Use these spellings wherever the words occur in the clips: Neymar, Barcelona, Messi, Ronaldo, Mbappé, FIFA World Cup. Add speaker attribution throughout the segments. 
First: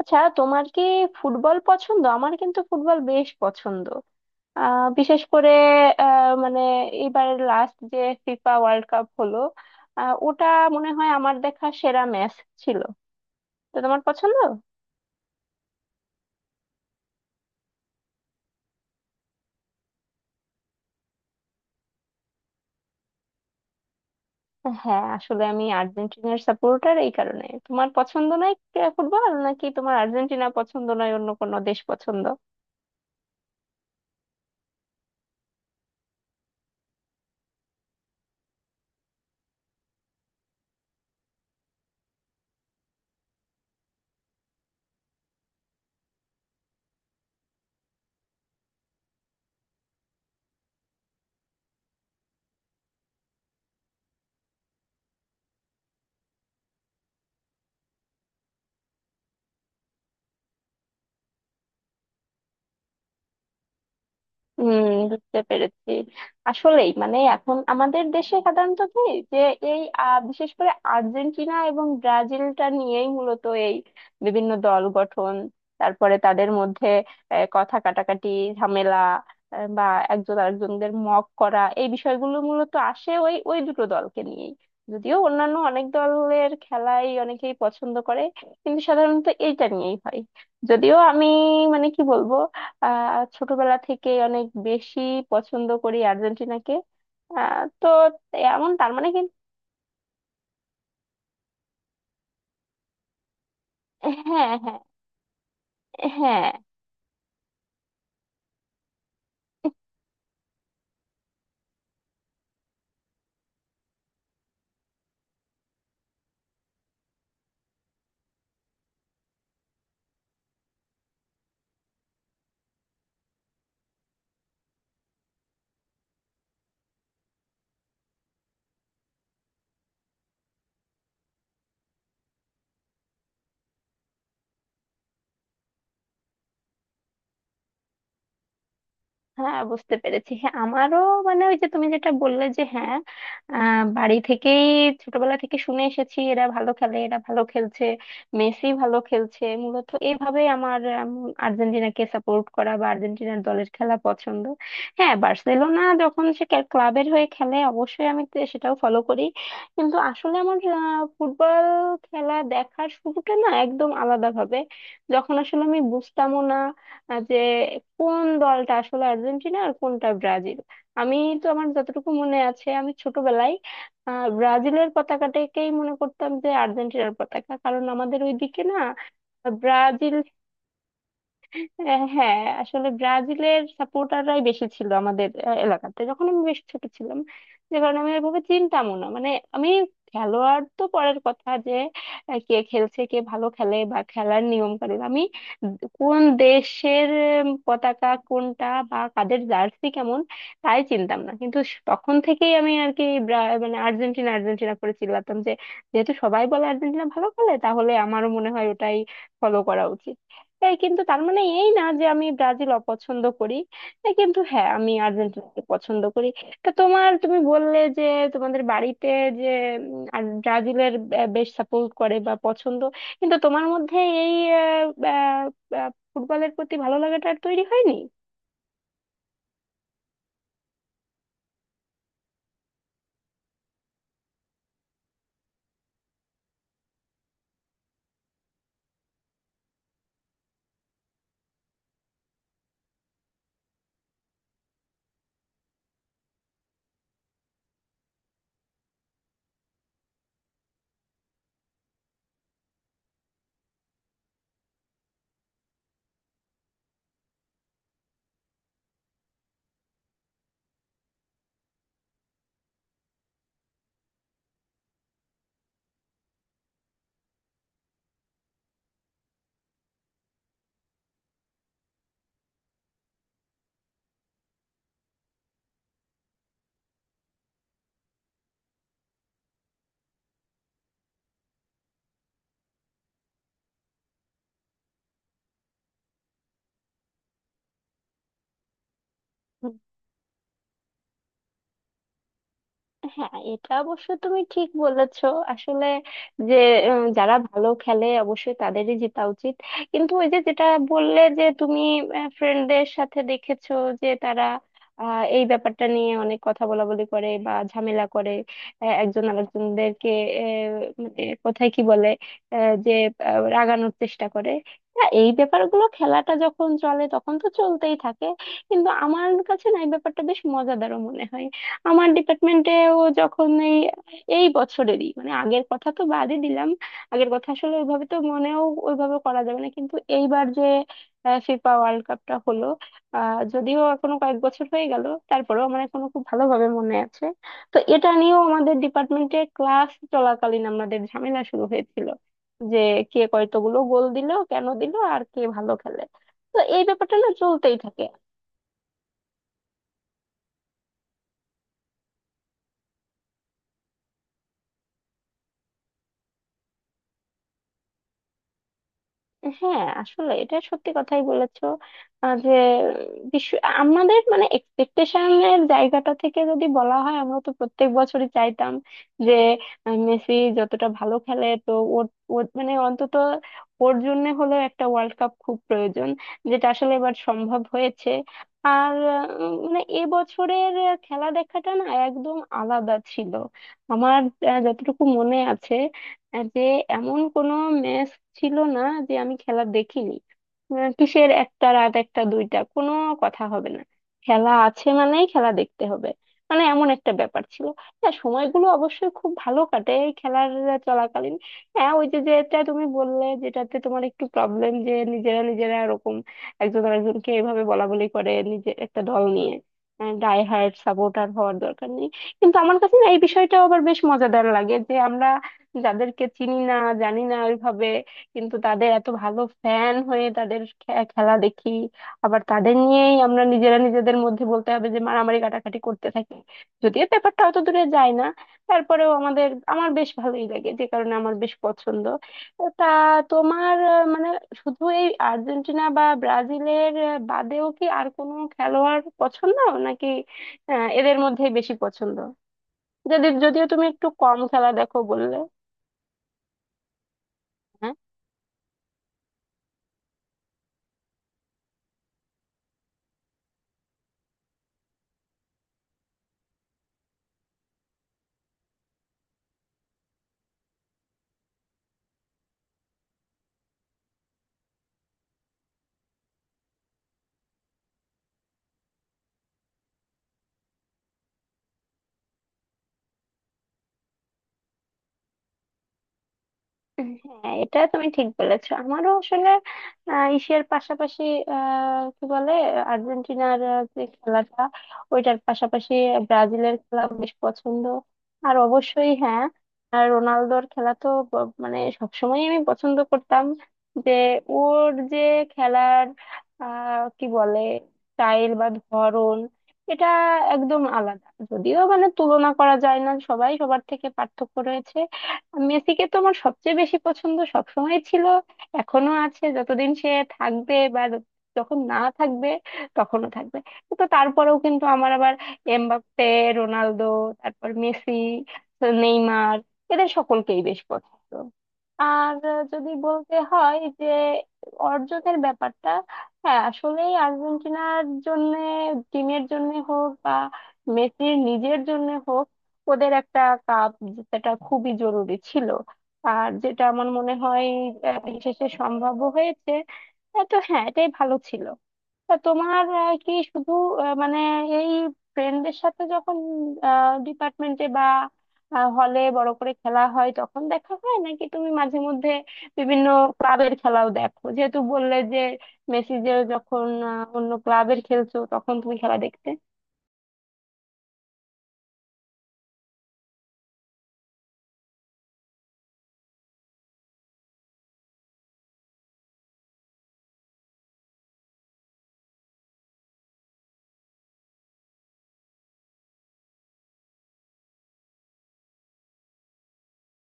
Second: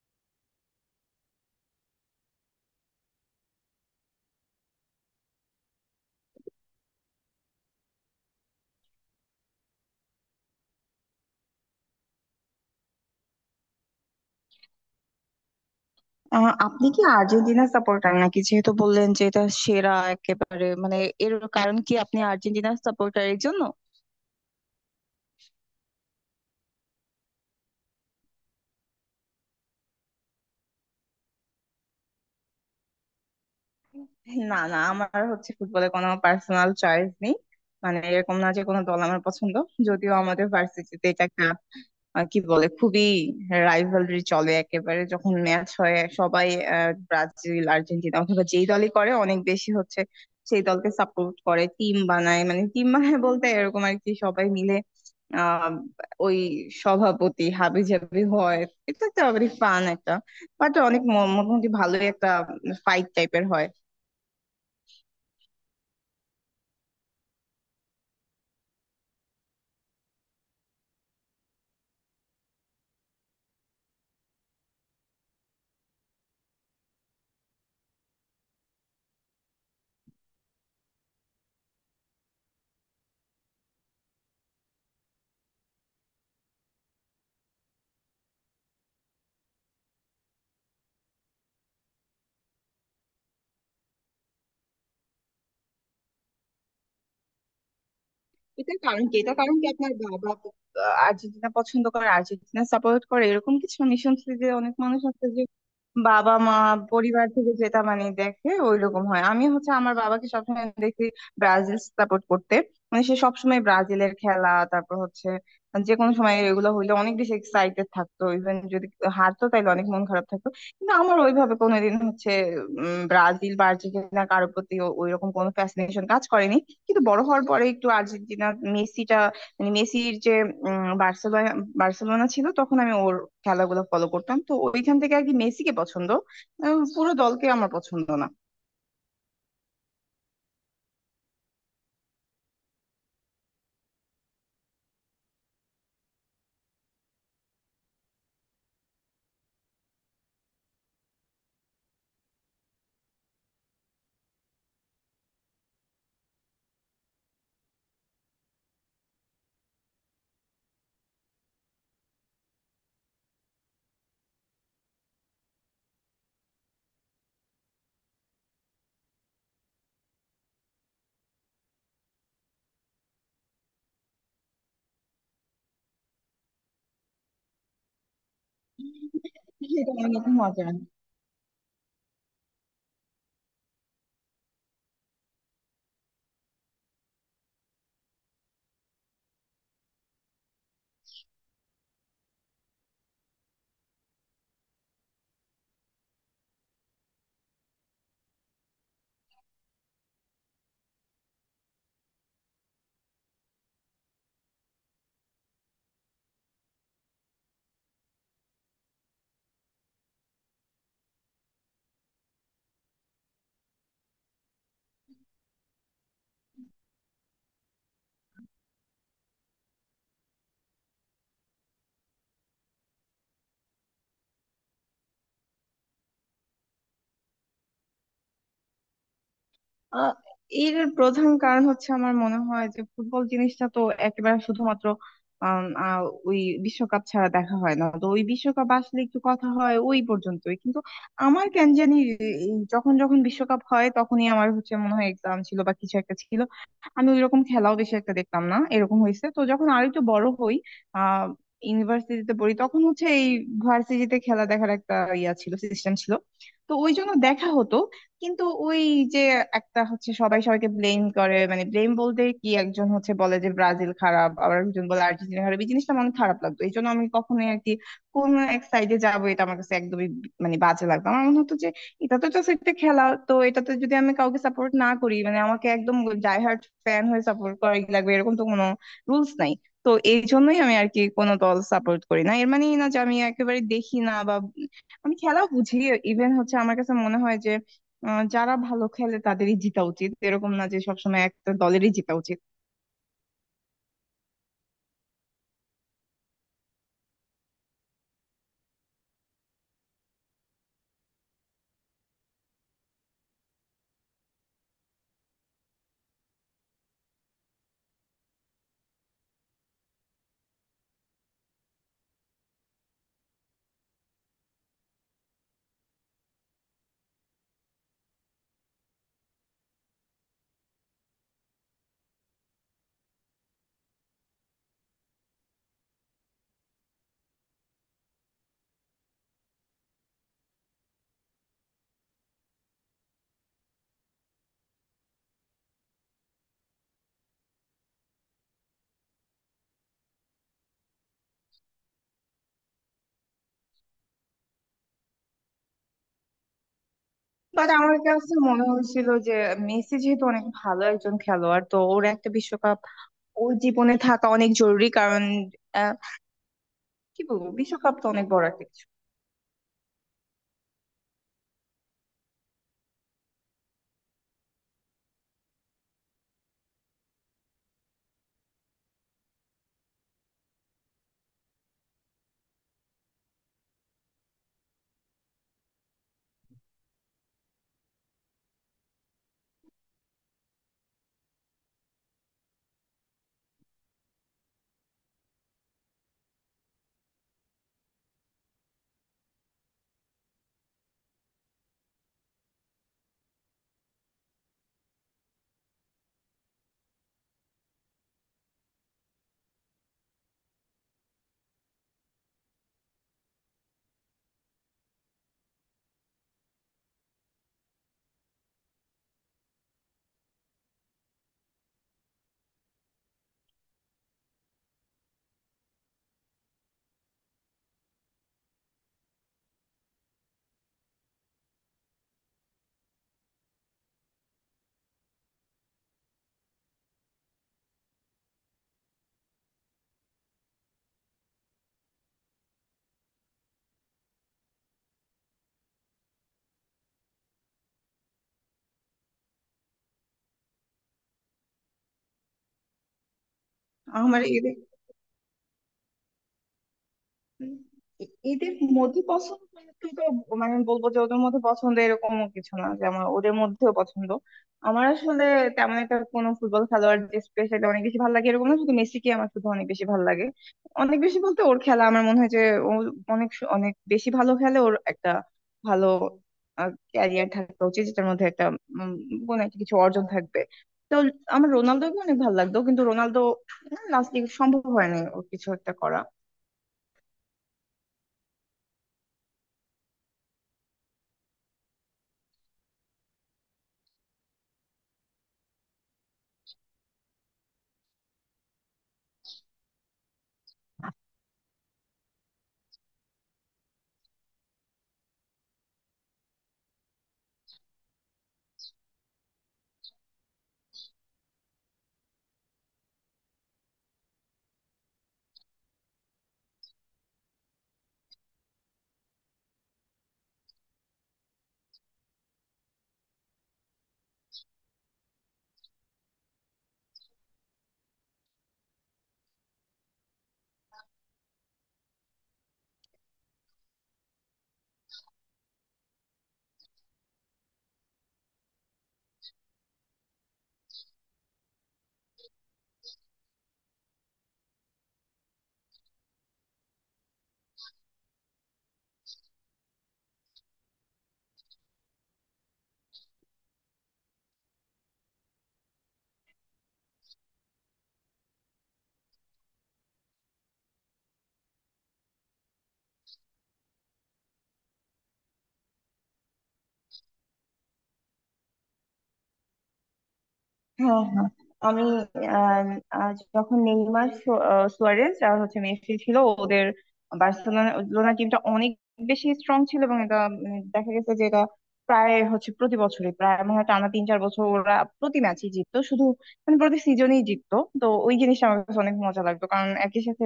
Speaker 1: আচ্ছা, তোমার কি ফুটবল পছন্দ? আমার কিন্তু ফুটবল বেশ পছন্দ। বিশেষ করে, মানে এবারের লাস্ট যে ফিফা ওয়ার্ল্ড কাপ হলো, ওটা মনে হয় আমার দেখা সেরা ম্যাচ ছিল। তো তোমার পছন্দ?
Speaker 2: আপনি কি আর্জেন্টিনা সাপোর্টার নাকি? যেহেতু বললেন যে এটা সেরা একেবারে, এর কারণ কি আপনি আর্জেন্টিনা সাপোর্টারের জন্য?
Speaker 1: হ্যাঁ, আসলে আমি আর্জেন্টিনার সাপোর্টার, এই কারণে। তোমার পছন্দ নয় ফুটবল, নাকি তোমার আর্জেন্টিনা পছন্দ নয়, অন্য কোনো দেশ পছন্দ?
Speaker 2: না না, আমার হচ্ছে ফুটবলে কোনো পার্সোনাল চয়েস নেই। মানে এরকম না যে কোনো দল আমার পছন্দ। যদিও আমাদের ভার্সিটিতে এটা একটা কি বলে, খুবই রাইভালরি চলে একেবারে। যখন ম্যাচ হয় সবাই ব্রাজিল আর্জেন্টিনা অথবা যেই দলই করে অনেক বেশি হচ্ছে, সেই দলকে সাপোর্ট করে, টিম বানায়। মানে টিম বানায় বলতে এরকম আর কি, সবাই মিলে আহ ওই সভাপতি হাবি জাবি হয়। এটা তো আবার ফান একটা, বাট অনেক মোটামুটি ভালোই একটা ফাইট টাইপের হয়।
Speaker 1: হুম, বুঝতে পেরেছি। আসলেই মানে এখন আমাদের দেশে সাধারণত কি, যে এই বিশেষ করে আর্জেন্টিনা এবং ব্রাজিলটা নিয়েই মূলত এই বিভিন্ন দল গঠন, তারপরে তাদের মধ্যে কথা কাটাকাটি, ঝামেলা, বা একজন আরেকজনদের মক করা, এই বিষয়গুলো মূলত আসে ওই ওই দুটো দলকে নিয়েই। যদিও অন্যান্য অনেক দলের খেলাই অনেকেই পছন্দ করে, কিন্তু সাধারণত এইটা নিয়েই হয়। যদিও আমি, মানে কি বলবো, ছোটবেলা থেকে অনেক বেশি পছন্দ করি আর্জেন্টিনাকে। তো এমন,
Speaker 2: এটার
Speaker 1: তার
Speaker 2: কারণ
Speaker 1: মানে
Speaker 2: কি,
Speaker 1: কিন্তু।
Speaker 2: এটার কারণ কি, আপনার বাবা আর্জেন্টিনা পছন্দ করে, আর্জেন্টিনা সাপোর্ট করে? এরকম কিছু আমি শুনছি
Speaker 1: হ্যাঁ,
Speaker 2: যে অনেক
Speaker 1: হ্যাঁ,
Speaker 2: মানুষ আছে যে বাবা
Speaker 1: হ্যাঁ,
Speaker 2: মা পরিবার থেকে যেটা মানে দেখে ওইরকম হয়। আমি হচ্ছে আমার বাবাকে সবসময় দেখি ব্রাজিল সাপোর্ট করতে। মানে সে সবসময় ব্রাজিলের খেলা, তারপর হচ্ছে যে কোনো সময় এগুলো হইলে অনেক বেশি এক্সাইটেড থাকতো, ইভেন যদি হারতো তাইলে অনেক মন খারাপ থাকতো। কিন্তু আমার ওইভাবে কোনোদিন হচ্ছে ব্রাজিল বা আর্জেন্টিনা কারোর প্রতি ওইরকম কোনো ফ্যাসিনেশন কাজ করেনি। কিন্তু বড় হওয়ার পরে একটু আর্জেন্টিনা, মেসিটা, মানে মেসির যে বার্সেলোনা, বার্সেলোনা ছিল তখন আমি ওর খেলাগুলো ফলো করতাম, তো ওইখান থেকে আর কি মেসিকে পছন্দ। পুরো দলকে আমার পছন্দ না।
Speaker 1: হ্যাঁ, বুঝতে পেরেছি। হ্যাঁ, আমারও। মানে ওই যে তুমি যেটা বললে, যে হ্যাঁ, বাড়ি থেকেই ছোটবেলা থেকে শুনে এসেছি এরা ভালো খেলে, এরা ভালো খেলছে, মেসি ভালো খেলছে। মূলত এইভাবে আমার উম, আর্জেন্টিনাকে সাপোর্ট করা বা আর্জেন্টিনার দলের খেলা পছন্দ। হ্যাঁ, বার্সেলোনা যখন সে ক্লাবের হয়ে খেলে, অবশ্যই আমি সেটাও ফলো করি। কিন্তু আসলে আমার ফুটবল খেলা দেখার শুরুটা না একদম আলাদাভাবে, যখন আসলে আমি বুঝতামও না যে কোন দলটা আসলে আর্জেন্টিনা আর কোনটা ব্রাজিল। আমি তো, আমার যতটুকু মনে আছে, আমি ছোটবেলায় ব্রাজিলের পতাকাটাকেই মনে করতাম যে আর্জেন্টিনার পতাকা, কারণ আমাদের ওইদিকে না
Speaker 2: এটা আমার
Speaker 1: ব্রাজিল,
Speaker 2: মতে মজা।
Speaker 1: হ্যাঁ, আসলে ব্রাজিলের সাপোর্টাররাই বেশি ছিল আমাদের এলাকাতে, যখন আমি বেশ ছোট ছিলাম। যে কারণে আমি এভাবে চিনতামও না, মানে আমি, খেলোয়াড় তো পরের কথা, যে কে খেলছে, কে ভালো খেলে বা খেলার নিয়ম কানুন, আমি কোন দেশের পতাকা কোনটা বা কাদের জার্সি কেমন, তাই চিনতাম না। কিন্তু তখন থেকেই আমি আর কি, মানে আর্জেন্টিনা আর্জেন্টিনা করে চিল্লাতাম, যে যেহেতু সবাই বলে আর্জেন্টিনা ভালো খেলে, তাহলে আমারও মনে হয় ওটাই ফলো করা উচিত। এই, কিন্তু তার মানে এই না যে আমি ব্রাজিল অপছন্দ করি। এই, কিন্তু হ্যাঁ, আমি আর্জেন্টিনাকে পছন্দ করি। তা তোমার, তুমি বললে যে তোমাদের বাড়িতে, যে আর ব্রাজিলের বেশ সাপোর্ট করে বা পছন্দ, কিন্তু তোমার মধ্যে এই আহ, আহ, আহ, ফুটবলের প্রতি ভালো লাগাটা আর তৈরি হয়নি।
Speaker 2: আহ, এর প্রধান কারণ হচ্ছে, আমার মনে হয় যে ফুটবল জিনিসটা তো একেবারে শুধুমাত্র আম, আহ, ওই বিশ্বকাপ ছাড়া দেখা হয় না। তো ওই বিশ্বকাপ আসলে একটু কথা হয় ওই পর্যন্তই। কিন্তু আমার কেন জানি এই যখন যখন বিশ্বকাপ হয় তখনই আমার হচ্ছে মনে হয় এক্সাম ছিল বা কিছু একটা ছিল, আমি ওইরকম খেলাও বেশি একটা দেখতাম না, এরকম হয়েছে। তো যখন আর একটু বড় হই, আহ ইউনিভার্সিটিতে পড়ি, তখন হচ্ছে এই ভার্সিটিতে খেলা দেখার একটা ইয়া ছিল, সিস্টেম ছিল, তো ওই জন্য দেখা হতো। কিন্তু ওই যে একটা হচ্ছে সবাই সবাইকে ব্লেম করে, মানে ব্লেম বলতে কি, একজন হচ্ছে বলে যে ব্রাজিল খারাপ, আবার একজন বলে আর্জেন্টিনা খারাপ। এই জিনিসটা আমার অনেক খারাপ লাগতো, এই জন্য আমি কখনোই আর কি কোন এক সাইডে যাবো, এটা আমার কাছে একদমই মানে বাজে লাগতো। আমার মনে হতো যে এটা তো জাস্ট একটা খেলা, তো এটাতে যদি আমি কাউকে সাপোর্ট না করি, মানে আমাকে একদম ডাই হার্ড ফ্যান হয়ে সাপোর্ট করাই লাগবে এরকম তো কোনো রুলস নাই। তো এই জন্যই আমি আর কি কোনো দল সাপোর্ট করি না, এর মানেই না যে আমি একেবারে দেখি না বা আমি খেলা বুঝি। ইভেন হচ্ছে আমার কাছে মনে হয় যে যারা ভালো খেলে তাদেরই জিতা উচিত, এরকম না যে সবসময় একটা দলেরই জিতা উচিত।
Speaker 1: হ্যাঁ, এটা অবশ্য তুমি ঠিক বলেছো। আসলে যে যারা ভালো খেলে অবশ্যই তাদেরই জেতা উচিত। কিন্তু ওই যে যেটা বললে যে তুমি ফ্রেন্ডদের সাথে দেখেছো, যে তারা এই ব্যাপারটা নিয়ে অনেক কথা বলাবলি করে বা ঝামেলা করে, একজন আরেকজনদেরকে, মানে কোথায় কি বলে, যে রাগানোর চেষ্টা করে। হ্যাঁ, এই ব্যাপারগুলো খেলাটা যখন চলে তখন তো চলতেই থাকে, কিন্তু আমার কাছে না এই ব্যাপারটা বেশ মজাদারও মনে হয়। আমার ডিপার্টমেন্টেও যখন এই এই বছরেরই, মানে আগের কথা তো বাদই দিলাম, আগের কথা আসলে ওইভাবে তো মনেও ওইভাবে করা যাবে না, কিন্তু এইবার যে ফিফা ওয়ার্ল্ড কাপটা হলো, যদিও এখনো কয়েক বছর হয়ে গেল তারপরেও আমার এখনো খুব ভালোভাবে মনে আছে। তো এটা নিয়েও আমাদের ডিপার্টমেন্টে ক্লাস চলাকালীন আমাদের ঝামেলা শুরু হয়েছিল, যে কে কয়তগুলো গোল দিল, কেন দিল, আর কে ভালো খেলে। তো এই ব্যাপারটা না
Speaker 2: বাট
Speaker 1: চলতেই
Speaker 2: আমার
Speaker 1: থাকে।
Speaker 2: কাছে মনে হয়েছিল যে মেসি যেহেতু অনেক ভালো একজন খেলোয়াড়, তো ওর একটা বিশ্বকাপ ওর জীবনে থাকা অনেক জরুরি, কারণ আহ, কি বলবো, বিশ্বকাপ তো অনেক বড় একটা কিছু।
Speaker 1: হ্যাঁ, আসলে এটা সত্যি কথাই বলেছো। যে বিশ্ব, আমাদের মানে এক্সপেকটেশনের জায়গাটা থেকে যদি বলা হয়, আমরা তো প্রত্যেক বছরই চাইতাম যে মেসি যতটা ভালো খেলে তো ওর, মানে অন্তত ওর জন্য হলেও একটা ওয়ার্ল্ড কাপ খুব প্রয়োজন, যেটা আসলে এবার সম্ভব হয়েছে। আর মানে এবছরের খেলা দেখাটা না একদম আলাদা ছিল। আমার যতটুকু মনে আছে, যে এমন কোনো ম্যাচ ছিল না যে আমি খেলা দেখিনি। কিসের একটা, রাত একটা, দুইটা, কোনো কথা হবে না, খেলা আছে মানেই খেলা দেখতে হবে, মানে এমন একটা ব্যাপার ছিল। হ্যাঁ, সময়গুলো অবশ্যই খুব ভালো কাটে এই খেলার চলাকালীন। হ্যাঁ, ওই যে যেটা তুমি বললে, যেটাতে তোমার একটু প্রবলেম যে নিজেরা নিজেরা এরকম একজন আরেকজনকে এভাবে বলা বলি করে, নিজে একটা দল নিয়ে ডাই হার্ড সাপোর্টার হওয়ার দরকার নেই। কিন্তু আমার কাছে না এই বিষয়টা আবার বেশ মজাদার লাগে, যে আমরা যাদেরকে চিনি না, জানি না ওইভাবে, কিন্তু তাদের এত ভালো ফ্যান হয়ে তাদের খেলা দেখি, আবার তাদের নিয়েই আমরা নিজেরা নিজেদের মধ্যে বলতে হবে যে মারামারি কাটাকাটি করতে থাকি। যদিও ব্যাপারটা অত দূরে যায় না, তারপরেও আমার বেশ ভালোই লাগে, যে কারণে আমার বেশ পছন্দ। তা তোমার মানে শুধু এই আর্জেন্টিনা বা ব্রাজিলের বাদেও কি আর কোনো খেলোয়াড় পছন্দ, নাকি এদের মধ্যেই বেশি পছন্দ, যাদের যদিও তুমি একটু
Speaker 2: আমার
Speaker 1: কম খেলা দেখো বললে?
Speaker 2: উম, এদের মধ্যে পছন্দ মানে তুই তো, মানে আমি বলবো যে ওদের মধ্যে পছন্দ, এরকমও কিছু না যে আমার ওদের মধ্যেও পছন্দ। আমার আসলে তেমন একটা কোনো ফুটবল খেলোয়াড় যে স্পেশালি অনেক বেশি ভালো লাগে এরকম না, শুধু মেসিকে আমার শুধু অনেক বেশি ভালো লাগে। অনেক বেশি বলতে ওর খেলা, আমার মনে হয় যে ও অনেক অনেক বেশি ভালো খেলে, ওর একটা ভালো ক্যারিয়ার থাকা উচিত যেটার মধ্যে একটা উম, কোনো একটা কিছু অর্জন থাকবে। তো আমার রোনালদোকে অনেক ভালো লাগতো, কিন্তু রোনালদো লাস্ট সম্ভব হয়নি ওর কিছু একটা করা।
Speaker 1: হ্যাঁ, এটা তুমি ঠিক বলেছো। আমারও আসলে এশিয়ার পাশাপাশি, কি বলে, আর্জেন্টিনার যে খেলাটা, ওইটার পাশাপাশি ব্রাজিলের খেলা বেশ পছন্দ। আর অবশ্যই হ্যাঁ, আর রোনালদোর খেলা তো মানে সবসময় আমি পছন্দ করতাম, যে ওর যে খেলার কি বলে স্টাইল বা ধরন, এটা একদম আলাদা, যদিও মানে তুলনা করা যায় না, সবাই সবার থেকে পার্থক্য রয়েছে। মেসিকে তো আমার সবচেয়ে বেশি পছন্দ সবসময় ছিল, এখনো আছে। যতদিন সে থাকবে, বা যখন না থাকবে তখনও থাকবে। তো তারপরেও কিন্তু আমার আবার এমবাপ্পে, রোনালদো, তারপর মেসি, নেইমার, এদের সকলকেই বেশ পছন্দ। আর যদি বলতে হয় যে অর্জনের ব্যাপারটা, হ্যাঁ আসলেই আর্জেন্টিনার জন্য, টিমের জন্য হোক বা মেসির নিজের জন্য হোক, ওদের একটা কাপ জেতাটা খুবই জরুরি ছিল, আর যেটা আমার মনে হয় শেষে সম্ভব হয়েছে। তো হ্যাঁ, এটাই ভালো ছিল। তা তোমার কি শুধু মানে এই ফ্রেন্ডদের সাথে যখন ডিপার্টমেন্টে বা হলে বড় করে খেলা হয় তখন দেখা হয়, নাকি তুমি মাঝে মধ্যে বিভিন্ন ক্লাবের খেলাও দেখো, যেহেতু বললে যে মেসি যে যখন অন্য ক্লাবের খেলছো তখন তুমি খেলা দেখতে?
Speaker 2: হ্যাঁ, হ্যাঁ। আমি আহ, আহ, যখন নেইমার সুয়ারেজ আর হচ্ছে মেসি ছিল, ওদের বার্সেলোনা টিমটা অনেক বেশি স্ট্রং ছিল, এবং এটা দেখা গেছে যে এটা প্রায় হচ্ছে প্রতি বছরই, প্রায় মনে হয় টানা তিন চার বছর ওরা প্রতি ম্যাচই জিততো, শুধু মানে প্রতি সিজনেই জিততো। তো ওই জিনিসটা আমার কাছে অনেক মজা লাগতো, কারণ একই সাথে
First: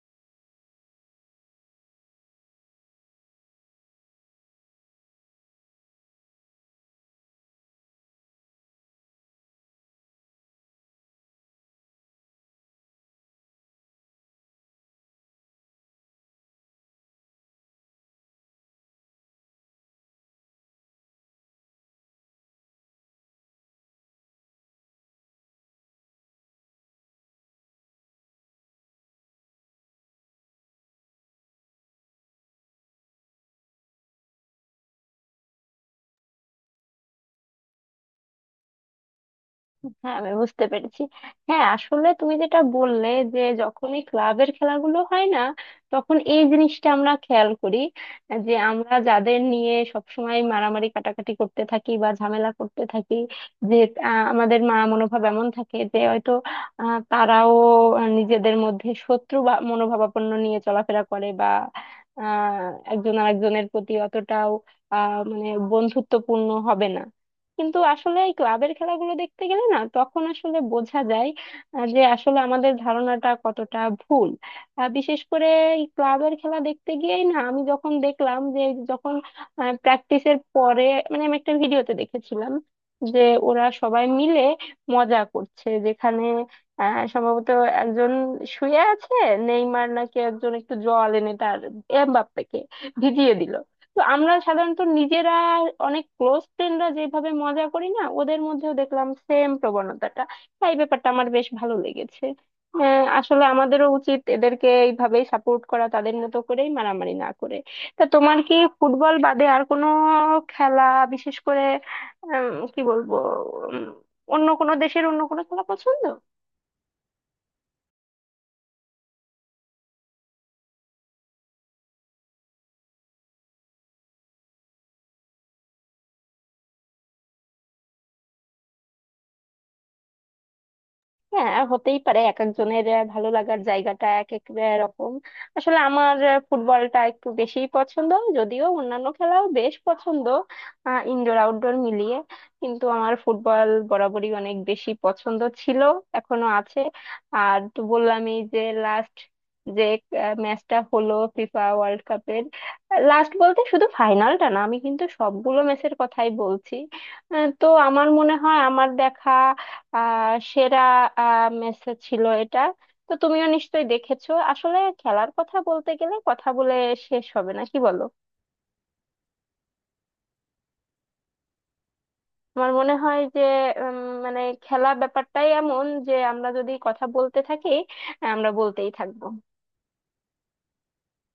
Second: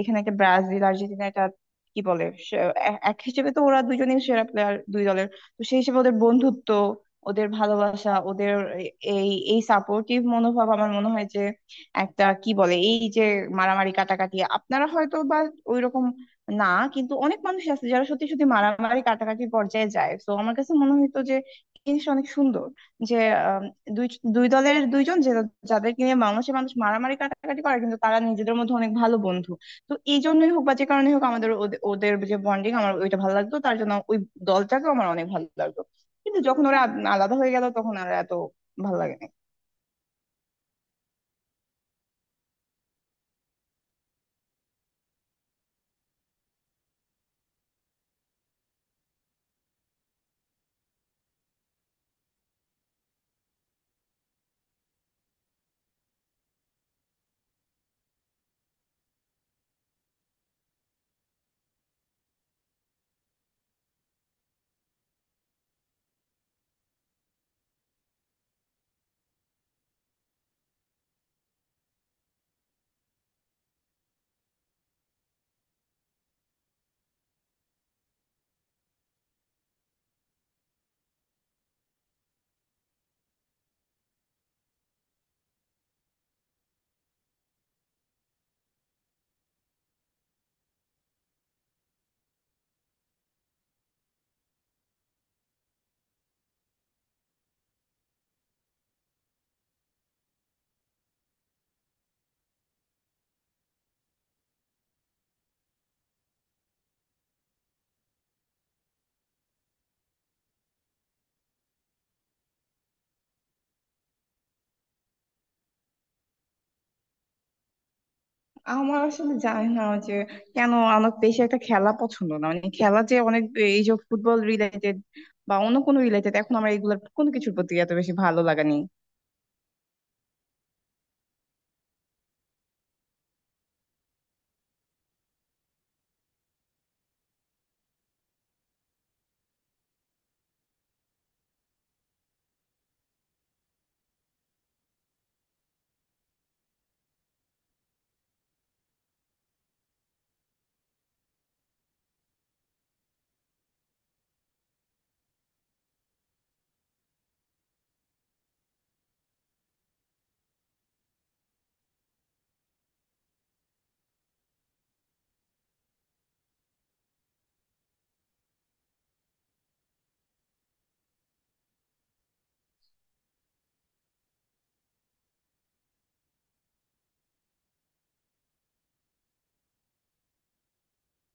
Speaker 2: এখানে একটা ব্রাজিল আর্জেন্টিনা, এটা কি বলে, এক হিসেবে তো ওরা দুজনেই সেরা প্লেয়ার দুই দলের, তো সেই হিসেবে ওদের বন্ধুত্ব, ওদের ভালোবাসা, ওদের এই এই সাপোর্টিভ মনোভাব, আমার মনে হয় যে একটা কি বলে এই যে মারামারি কাটাকাটি, আপনারা হয়তো বা ওইরকম না, কিন্তু অনেক মানুষ আছে যারা সত্যি সত্যি মারামারি কাটাকাটির পর্যায়ে যায়। তো আমার কাছে মনে হইতো যে এই জিনিসটা অনেক সুন্দর, যে আম, দুই দুই দলের দুইজন যে, যাদেরকে নিয়ে মানুষে মানুষ মারামারি কাটাকাটি করে কিন্তু তারা নিজেদের মধ্যে অনেক ভালো বন্ধু। তো এই জন্যই হোক বা যে কারণে হোক, আমাদের ওদের যে বন্ডিং আমার ওইটা ভালো লাগতো, তার জন্য ওই দলটাকেও আমার অনেক ভালো লাগতো। কিন্তু যখন ওরা আলাদা হয়ে গেল তখন আর এত ভালো লাগে না।
Speaker 1: হ্যাঁ, আমি বুঝতে পেরেছি। হ্যাঁ, আসলে তুমি যেটা বললে যে যখন এই ক্লাবের খেলাগুলো হয় না, তখন এই জিনিসটা আমরা খেয়াল করি, যে আমরা যাদের নিয়ে সবসময় মারামারি কাটাকাটি করতে থাকি বা ঝামেলা করতে থাকি, যে আমাদের মনোভাব এমন থাকে যে হয়তো তারাও নিজেদের মধ্যে শত্রু বা মনোভাবাপন্ন নিয়ে চলাফেরা করে, বা আহ, একজন আরেকজনের প্রতি অতটাও মানে বন্ধুত্বপূর্ণ হবে না। কিন্তু আসলে এই ক্লাবের খেলাগুলো দেখতে গেলে না তখন আসলে বোঝা যায় যে আসলে আমাদের ধারণাটা কতটা ভুল। বিশেষ করে এই ক্লাবের খেলা দেখতে গিয়েই না, আমি যখন দেখলাম যে যখন প্র্যাকটিসের পরে, মানে আমি একটা ভিডিওতে দেখেছিলাম যে ওরা সবাই মিলে মজা করছে, যেখানে সম্ভবত একজন শুয়ে আছে, নেইমার নাকি একজন একটু জল এনে তার এমবাপ্পেকে ভিজিয়ে দিল। তো আমরা সাধারণত নিজেরা, অনেক ক্লোজ ফ্রেন্ডরা যেভাবে মজা করি না, ওদের মধ্যেও দেখলাম সেম প্রবণতাটা। তাই ব্যাপারটা আমার বেশ ভালো লেগেছে। আসলে আমাদেরও উচিত এদেরকে এইভাবেই সাপোর্ট করা, তাদের মতো করেই, মারামারি না করে। তা তোমার কি ফুটবল বাদে আর কোনো খেলা বিশেষ করে, কি বলবো, উম, অন্য কোনো দেশের অন্য কোনো খেলা পছন্দ?
Speaker 2: আমার আসলে জানি না যে কেন আমার বেশি একটা খেলা পছন্দ না, মানে খেলা যে অনেক, এই যে ফুটবল রিলেটেড বা অন্য কোনো রিলেটেড, এখন আমার এগুলোর কোনো কিছুর প্রতি এত বেশি ভালো লাগা নেই।
Speaker 1: হ্যাঁ, হতেই পারে, এক একজনের ভালো লাগার জায়গাটা এক এক রকম। আসলে আমার ফুটবলটা একটু বেশিই পছন্দ, যদিও অন্যান্য খেলাও বেশ পছন্দ, ইনডোর আউটডোর মিলিয়ে। কিন্তু আমার ফুটবল বরাবরই অনেক বেশি পছন্দ ছিল, এখনো আছে। আর তো বললামই যে লাস্ট যে ম্যাচটা হলো ফিফা ওয়ার্ল্ড কাপের। লাস্ট বলতে শুধু ফাইনালটা না, আমি কিন্তু সবগুলো ম্যাচের কথাই বলছি। তো আমার মনে হয় আমার দেখা সেরা ম্যাচ ছিল এটা। তো তুমিও নিশ্চয়ই দেখেছো। আসলে খেলার কথা বলতে গেলে কথা বলে শেষ হবে না, কি বলো। আমার মনে হয় যে উম, মানে খেলা ব্যাপারটাই এমন যে আমরা যদি কথা বলতে থাকি আমরা বলতেই থাকবো।